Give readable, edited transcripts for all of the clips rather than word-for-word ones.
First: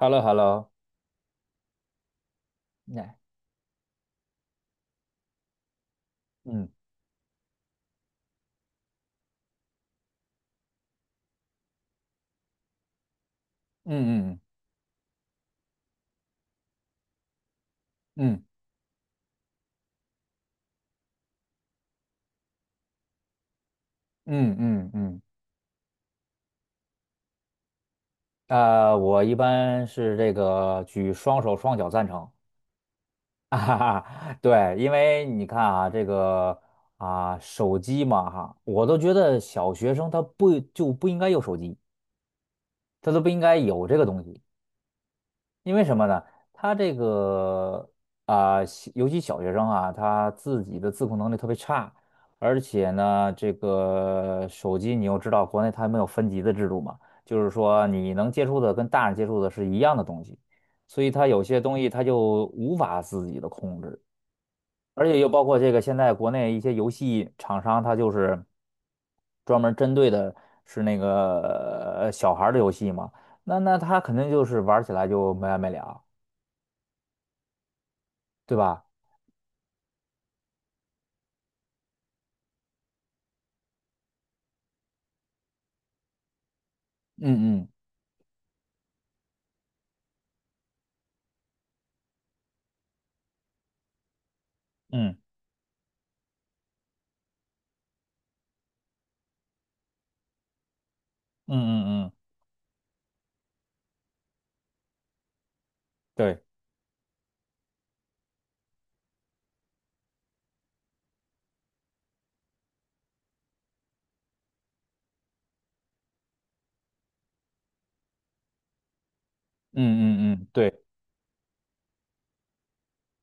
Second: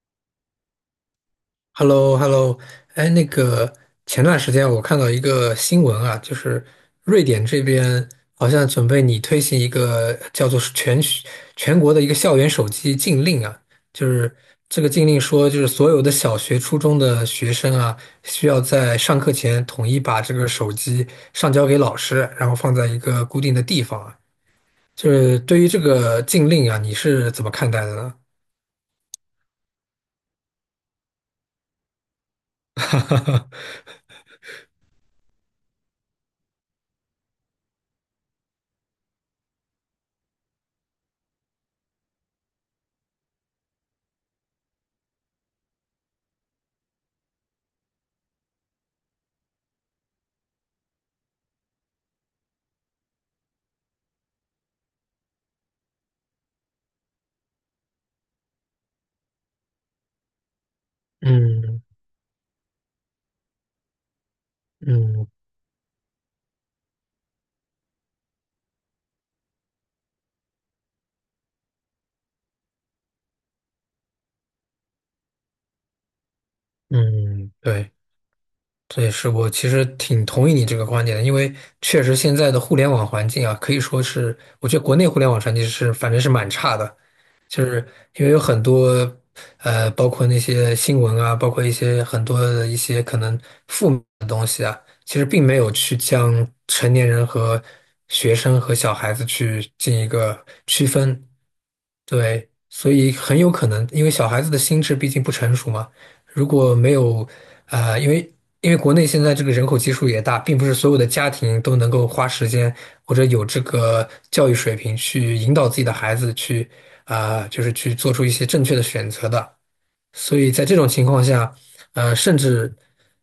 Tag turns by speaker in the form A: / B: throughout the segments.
A: h e l l o h e l l o
B: h e l l o h e l l o 哎，
A: 那
B: 那个前段时间我看到一个新闻啊，就是
A: 嗯
B: 瑞典这边好像准备拟推行一个叫做是全国的一个校园手机禁令啊。就
A: 嗯
B: 是
A: 嗯
B: 这个禁令说，就是所有的小学、初中的学生啊，
A: 嗯
B: 需要在上课前统一把这个手机上交给老师，然后放在一个固定的地方啊。
A: 嗯嗯
B: 就
A: 嗯，
B: 是对于这个禁令啊，你是怎么看待的呢？
A: 我一般是这个举双手双脚赞成。啊哈 哈，对，因为你看啊，这个手机嘛哈，我都觉得小学生他不就不应该有手机，他都不应该有这个东西。因为什么呢？他这个尤其小学生啊，他自己的自控能力特别差，而且呢，这个手机你又知道，国内它没有分级的制度嘛，就是说你能接触的跟大人接触的是一样的东西，所以他有些东
B: 嗯
A: 西他就无法自己的控制，而且
B: 嗯
A: 又包括这个现在国内一些游戏厂商，它就是专门针对的是那个小孩儿的游戏嘛，那他肯定就是玩起来就没完没了。
B: 嗯，对。
A: 对吧？
B: 这也是我其实挺同意你这个观点的，因为确实现在的互联网环境啊，可以说是，我觉得国内互联网环境是反正是蛮差的，
A: 嗯
B: 就是
A: 嗯
B: 因为有很多包括那些新闻啊，包括一些很多的一些可能负面的东西啊，其
A: 嗯
B: 实并没有去将成年人和学生和小孩子去进一个区分。
A: 嗯嗯嗯，
B: 对，所以很有可能因为小孩子的心智毕竟不成熟嘛。
A: 对。
B: 如果没有，呃，因为因为国内现在这个人口基数也大，并不是所有的家庭都能够花时间或者有这个教育水平去引导自己的孩子去，啊、就是去做出一些正确的选择的。
A: 嗯嗯
B: 所
A: 嗯，
B: 以在这
A: 对
B: 种情况下，甚至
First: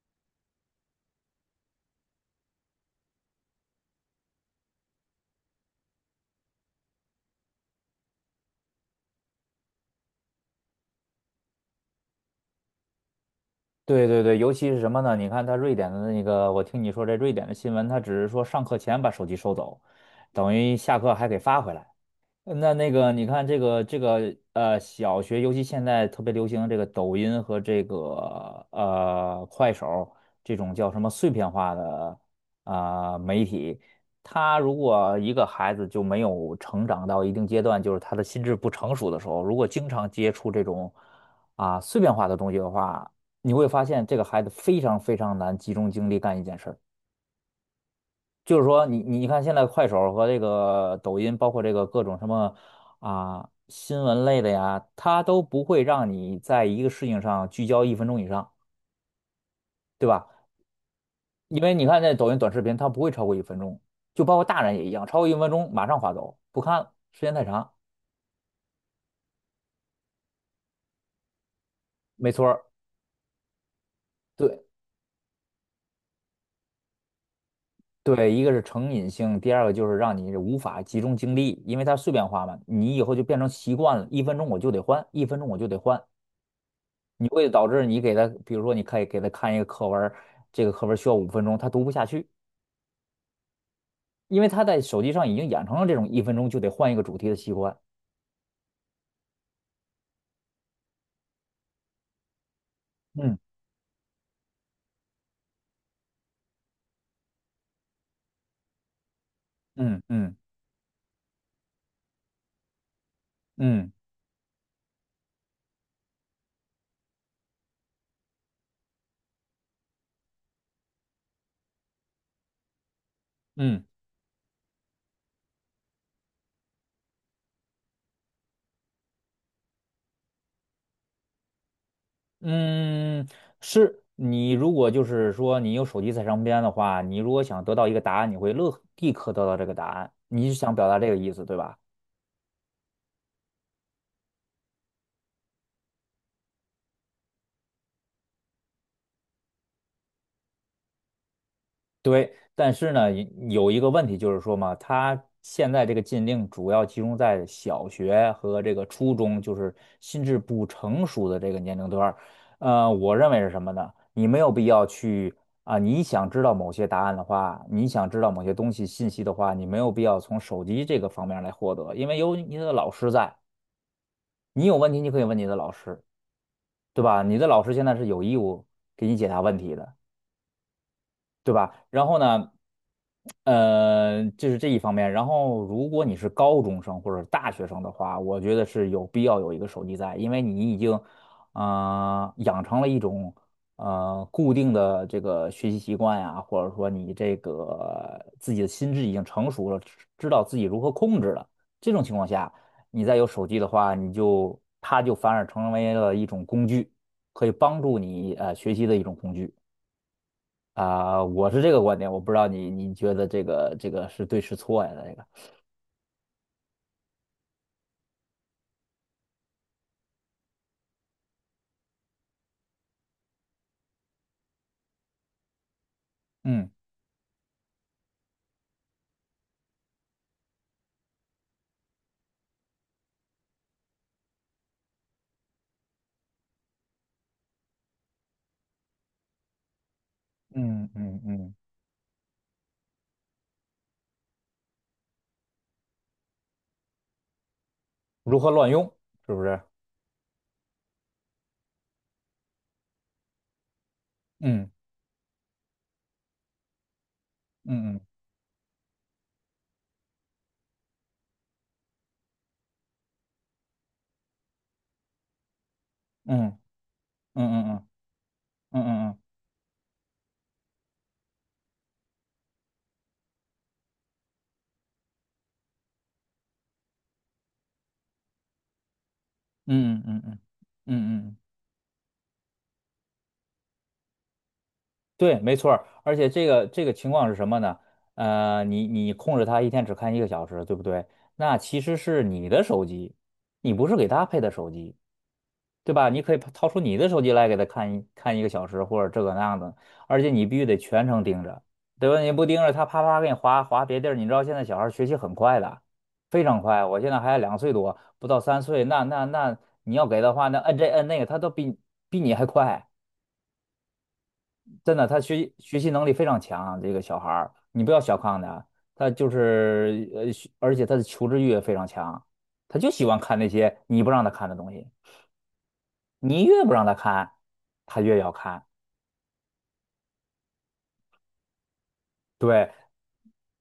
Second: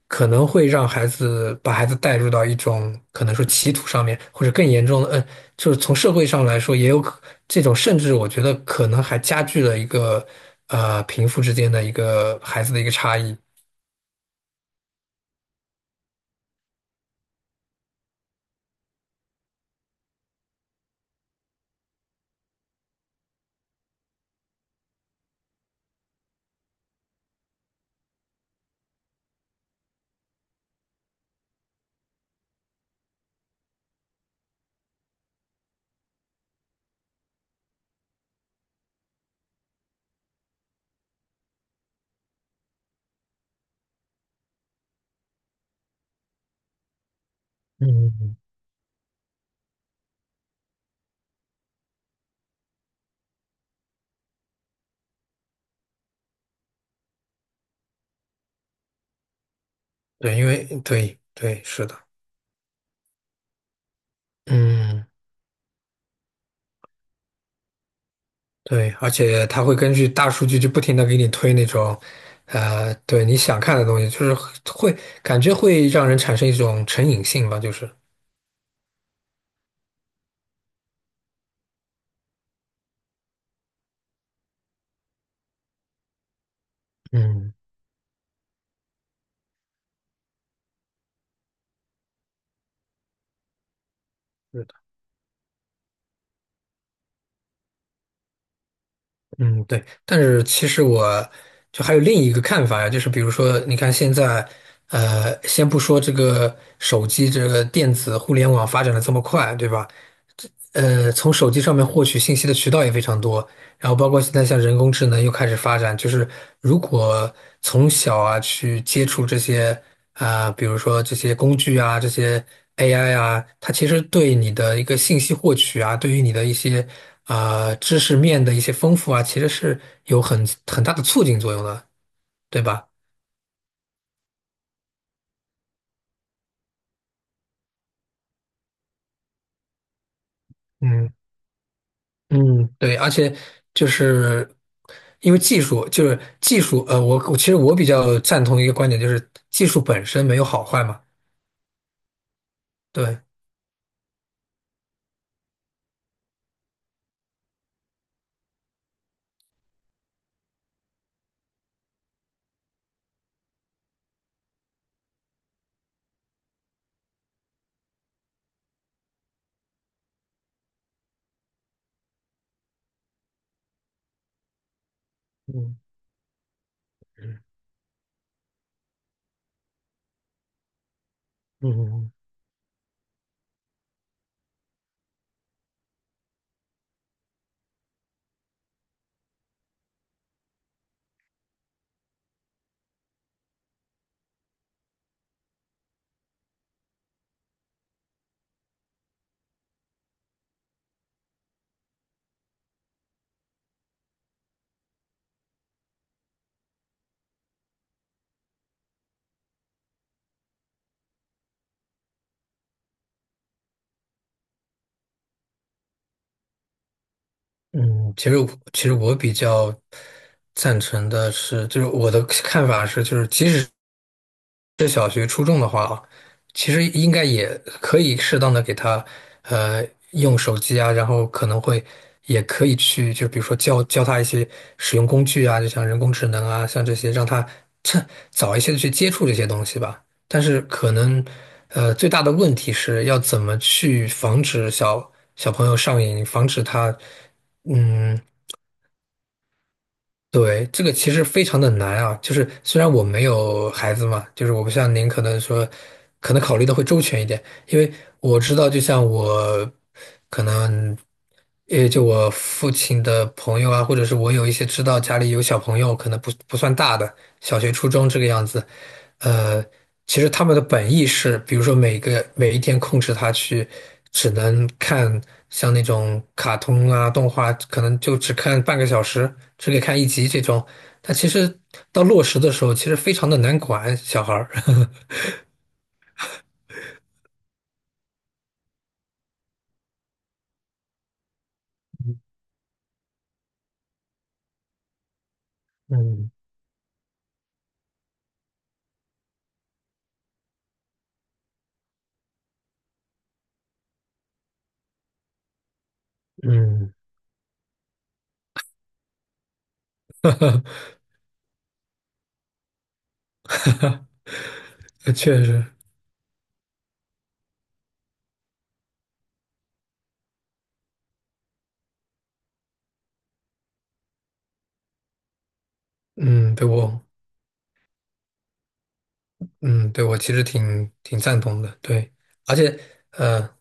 B: 可能会让孩子把孩子带入到一种可能说歧途上面，或者更严重的，就是从社会上来说，也有可这种，甚至我觉得可能还加剧了一个贫富之间的一个孩子的一个差异。
A: 对对。对，尤其是什么呢？你看他瑞典的那个，我听你说这瑞典的新闻，他只是说上课前把手机收走，等于下课还给发回来。那个，你看这个小学尤其现在特别流行这个抖音和这个快手这种叫什么碎片化的媒体。他如果一个孩子就没有成长到一定阶段，就是他的心智不成熟的时候，如果经常接触这种碎片化的东西的话，你会发现这个孩子非常非常难集中精力干一件事儿。
B: 嗯，
A: 就是说你看现在快手和这个抖音，包括这个各种什么新闻类的呀，它都不会让你在一个事情上聚焦一分钟以上，对吧？
B: 对，因为对
A: 因
B: 对
A: 为你
B: 是的。
A: 看那抖音短视频，它不会超过一分钟，就包括大人也一样，
B: 嗯，
A: 超过一分钟马上划走，不看了，时间太长。
B: 对，而且他会根据大数据就不停的给你推那种，
A: 没错儿。
B: 对你想看的东西，就是
A: 对
B: 会感觉会让人产生一种成瘾性吧，就是。
A: 对，一个是成瘾性，第二个就是让你无法集中精力，因为它碎片化嘛，你以后就变成习惯了，一分钟我就得换，一分钟我就得换。你会
B: 嗯
A: 导致你给他，比如说你可以给他看一个课文儿，这个课文儿需要五分钟，他读不下去，因为他
B: 是的
A: 在手机上已经养成了这种一分钟就得换一个主题的习惯。
B: 嗯，对，但是其实我就还有另一个看法呀，就是比如
A: 嗯
B: 说，你看现在，先不说这个手机这个电子互联网发展的这么快，对吧？
A: 嗯嗯
B: 从手机上面获取信息的渠道也非常多，然
A: 嗯
B: 后包括现在像人工智能又开始发展，就是如果从小啊去接触这些啊、比如说这些工具啊，这些 AI 啊，它
A: 嗯
B: 其实对你的一个信息获取啊，对于你的一些啊、知识面的一些丰富啊，其实是有很大的促进作用的，对吧？
A: 嗯，是你如果就是说你有手机在身边的话，你如果想得到一个答案，你会立刻得到这个答案，你是想表达这
B: 嗯。
A: 个意思，对吧？
B: 嗯，对，而且就是因为技术，就是技术，我其实我比较赞同一个观点，就是技术本身没有好坏嘛。
A: 对，但是呢，
B: 对。
A: 有一个问题就是说嘛，他现在这个禁令主要集中在小学和这个初中，就是心智不成熟的这个年龄段儿。我认为是什么呢？你没有必要去你想知道某些答案的话，你想知道某些东西信息的话，你没有必要从手机这个方面来获得，因为有你的老师在，你有问题你可以问你的老
B: 嗯
A: 师，对吧？你
B: 嗯
A: 的老师现在是有义务给你解答问题的。对吧？然
B: 嗯，
A: 后呢，就是这一方面。然后，如果你是高中生或者大学生的话，我觉得是有必要有一个手机在，因为你已经，养成了一种固定的这个学习习惯呀，或者说你这个自己的心智已经成熟了，知道自己如何控制了。这种情况下，你再有手机的话，你就它就反而成为了一种工具，可以帮助你学习的一种工具。我是这个观点。我不知道你觉得这个是对是错呀？这个
B: 嗯，其实我比较赞成的是，就是我的看法是，就是即使是小学、初中的话啊，
A: 嗯
B: 其实应该也可以适当的给他，呃，用手机啊，然后可能会也可以去，就比如说教教他一些使用工具啊，就像人工智能啊，像这些，让他趁早一些的去接触这些东西吧。但是
A: 嗯
B: 可
A: 嗯
B: 能，
A: 嗯，
B: 最大的问题是要怎么去防止小朋友上瘾，防止他。嗯。
A: 如何乱用，是不是？
B: 对，这个其实非常的难啊，就是虽然我没有孩子嘛，就是我
A: 嗯
B: 不像您可能说，可能考虑的会周全一点，因为
A: 嗯嗯
B: 我知道，就像我可能，也就我父亲的朋友啊，或者是我有一些知道家里有小朋友，可能不
A: 嗯
B: 算大的，
A: 嗯
B: 小学、
A: 嗯嗯
B: 初中这个样子，
A: 嗯嗯
B: 呃，其实他们的本意是，比如说每一天控制他去，只能看像那种卡通啊、动画，可能就只看半个小时，只给看
A: 嗯
B: 一
A: 嗯
B: 集
A: 嗯
B: 这种。但
A: 嗯
B: 其
A: 嗯，
B: 实到落实的时候，其实非常的难管小孩儿。
A: 对，没错儿。而且这个情况是什么呢？你控制它一天只看一个小时，对不对？那其实是你的手机，你不是给他配的手机。对吧？你
B: 嗯
A: 可以掏出你的手机来给他看一看一个小时，或者这个那样的，而且你必须得全程盯着，对吧？你不盯着他，啪啪给你划别地儿。你知道现在小孩儿学习很快的，非常快。
B: 嗯，
A: 我现在还两岁多，不到三岁，那你要给的话，那摁这摁那个，他都比你还快。真的，他
B: 确实。
A: 学习能力非常强，这个小孩儿，你不要小看他，他就是学，而且他的求知欲也非常强，他就喜欢看那些你不让他看的东西。你
B: 嗯，
A: 越
B: 对
A: 不让他
B: 我，
A: 看，他越要看。
B: 嗯，对我其实挺赞同的，对，而
A: 对。
B: 且，呃，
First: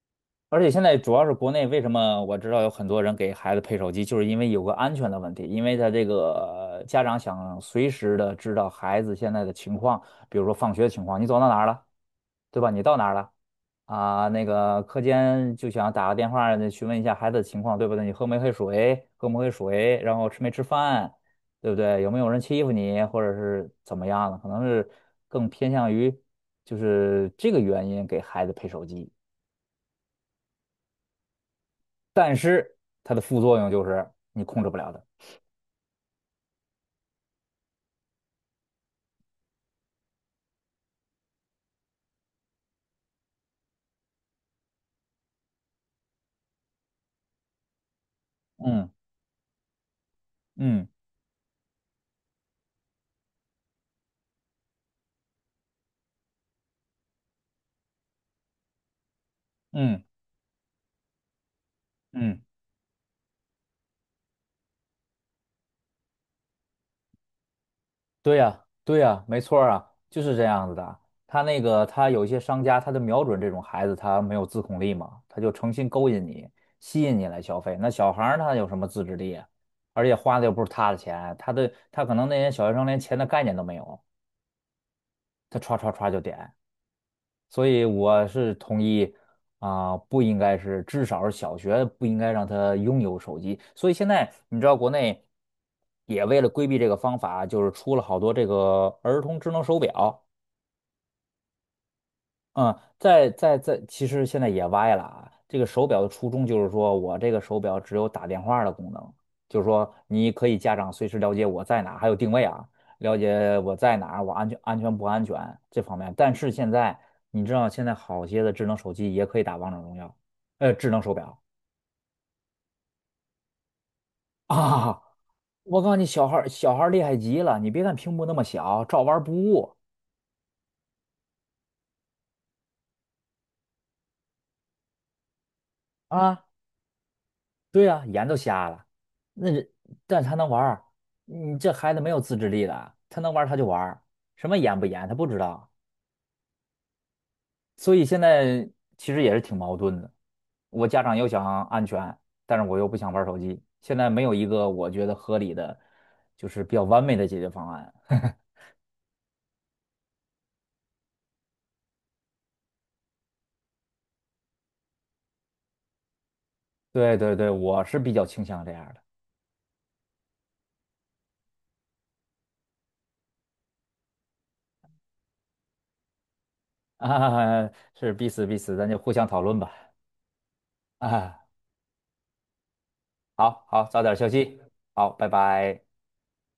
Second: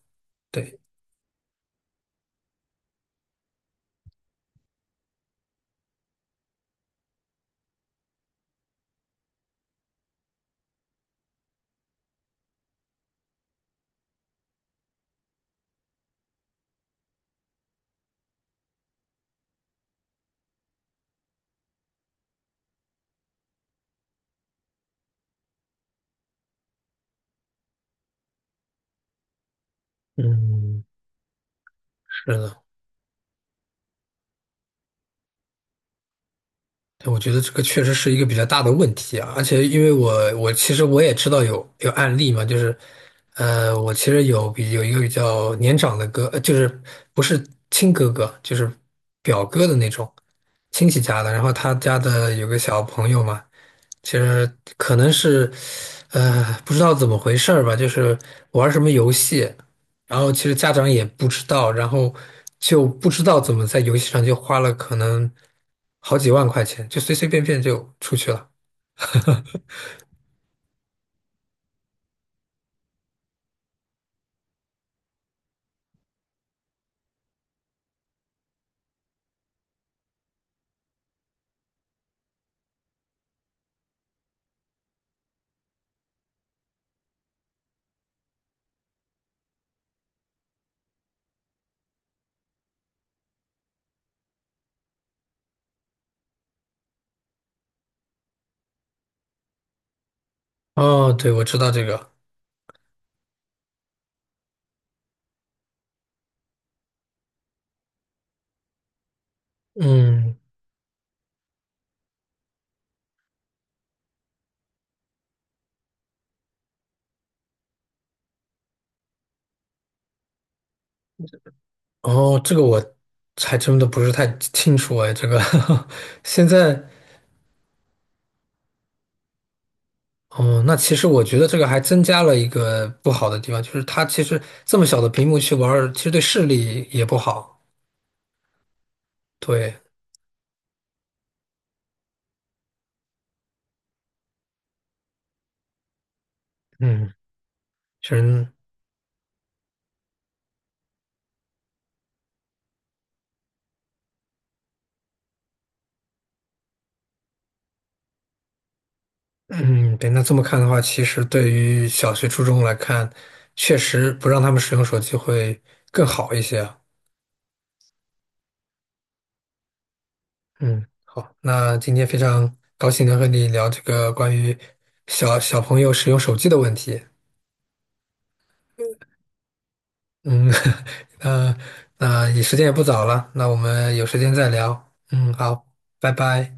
A: 而且
B: 对。
A: 现在主要是国内，为什么我知道有很多人给孩子配手机，就是因为有个安全的问题，因为他这个家长想随时的知道孩子现在的情况，比如说放学的情况，你走到哪儿了，对吧？你到哪儿了？啊，那个课间就想打个电话那询问一下孩子的情况，对不对？你喝没喝水？喝没喝水？然后吃没吃饭？对不对？有没有人欺负你，或者是怎么样的？可能是更偏向于就是这个原因给孩子配手机，
B: 嗯，是
A: 但
B: 的。
A: 是它的副作用就是你控制不了的。
B: 对我觉得这个确实是一个比较大的问题啊，而且因为我其实我也知道有案例嘛，就是，我其实有一个比较年长的哥，就是不是亲哥哥，就是
A: 嗯
B: 表哥的那种
A: 嗯
B: 亲戚家的，然后他家的有个小朋友嘛，其实可能是，不知道怎么回事儿吧，就是玩什么游戏，
A: 嗯
B: 然后其实家长也不知道，然后
A: 嗯。
B: 就不知道怎么在游戏上就花了可能好几万块钱，就随随便便就出去
A: 对
B: 了。
A: 呀，对呀，没错儿啊，就是这样子的。他那个，他有一些商家，他就瞄准这种孩子，他没有自控力嘛，他就诚心勾引你，吸引你来消费。那小孩儿他有什么自制力啊？而且花的又不是他的钱，他的他可能那些小学生连钱的概念都没有，他歘歘歘就点。所以我是同意不应该是，至少是小学不应该让他拥有手机。所以现在你知道，国内也为了规避这个方法，就是出了好多这个儿童智能手表。
B: 哦，对，我知道这个。
A: 嗯，在，其实现在也歪了啊。这个手表的初衷就是说，我这个手表只有打电话的功能，就是说你
B: 嗯，
A: 可以家长随时了解我在哪儿还有定位啊，了解我在哪儿我安全，不安全这方面。但是现在你知道，现在好些的智能手机也可以打王者荣耀，智能手表。
B: 哦，这个我还真的不是太 清楚
A: 啊。
B: 哎，这个
A: 我告诉你，
B: 现在。
A: 小孩儿厉害极了，你别看屏幕那么小，照玩儿不误
B: 哦，那其实我觉得这个还增加了一个不好的地方，就是它其实这么小的屏幕去玩儿，其实对
A: 啊。
B: 视力也不好。
A: 对呀、眼都瞎了，那人
B: 对。
A: 但是他能玩儿，你这孩子没有自制力的，他能玩儿他就玩儿，什么严不严他不知道，
B: 嗯，
A: 所以
B: 确
A: 现
B: 实。
A: 在其实也是挺矛盾的。我家长又想安全，但是我又不想玩儿手机，现在没有一个我觉得合理的，就是比较完美的解决方案。
B: 嗯，对，那这么看的话，其实对于小学、初中来看，确实不让他们使用手机会更好一些啊。
A: 对对对，我是比较倾向这样的。
B: 嗯，好，那今天非常高兴能和你聊这个关于小朋友使用手机的问题。
A: 啊，是彼此彼此，咱就互相讨论吧。
B: 嗯，
A: 啊，
B: 那那也时间也不早了，那我
A: 好好，
B: 们
A: 早
B: 有
A: 点
B: 时
A: 休
B: 间再
A: 息。
B: 聊。
A: 好，拜
B: 嗯，好，
A: 拜。
B: 拜拜。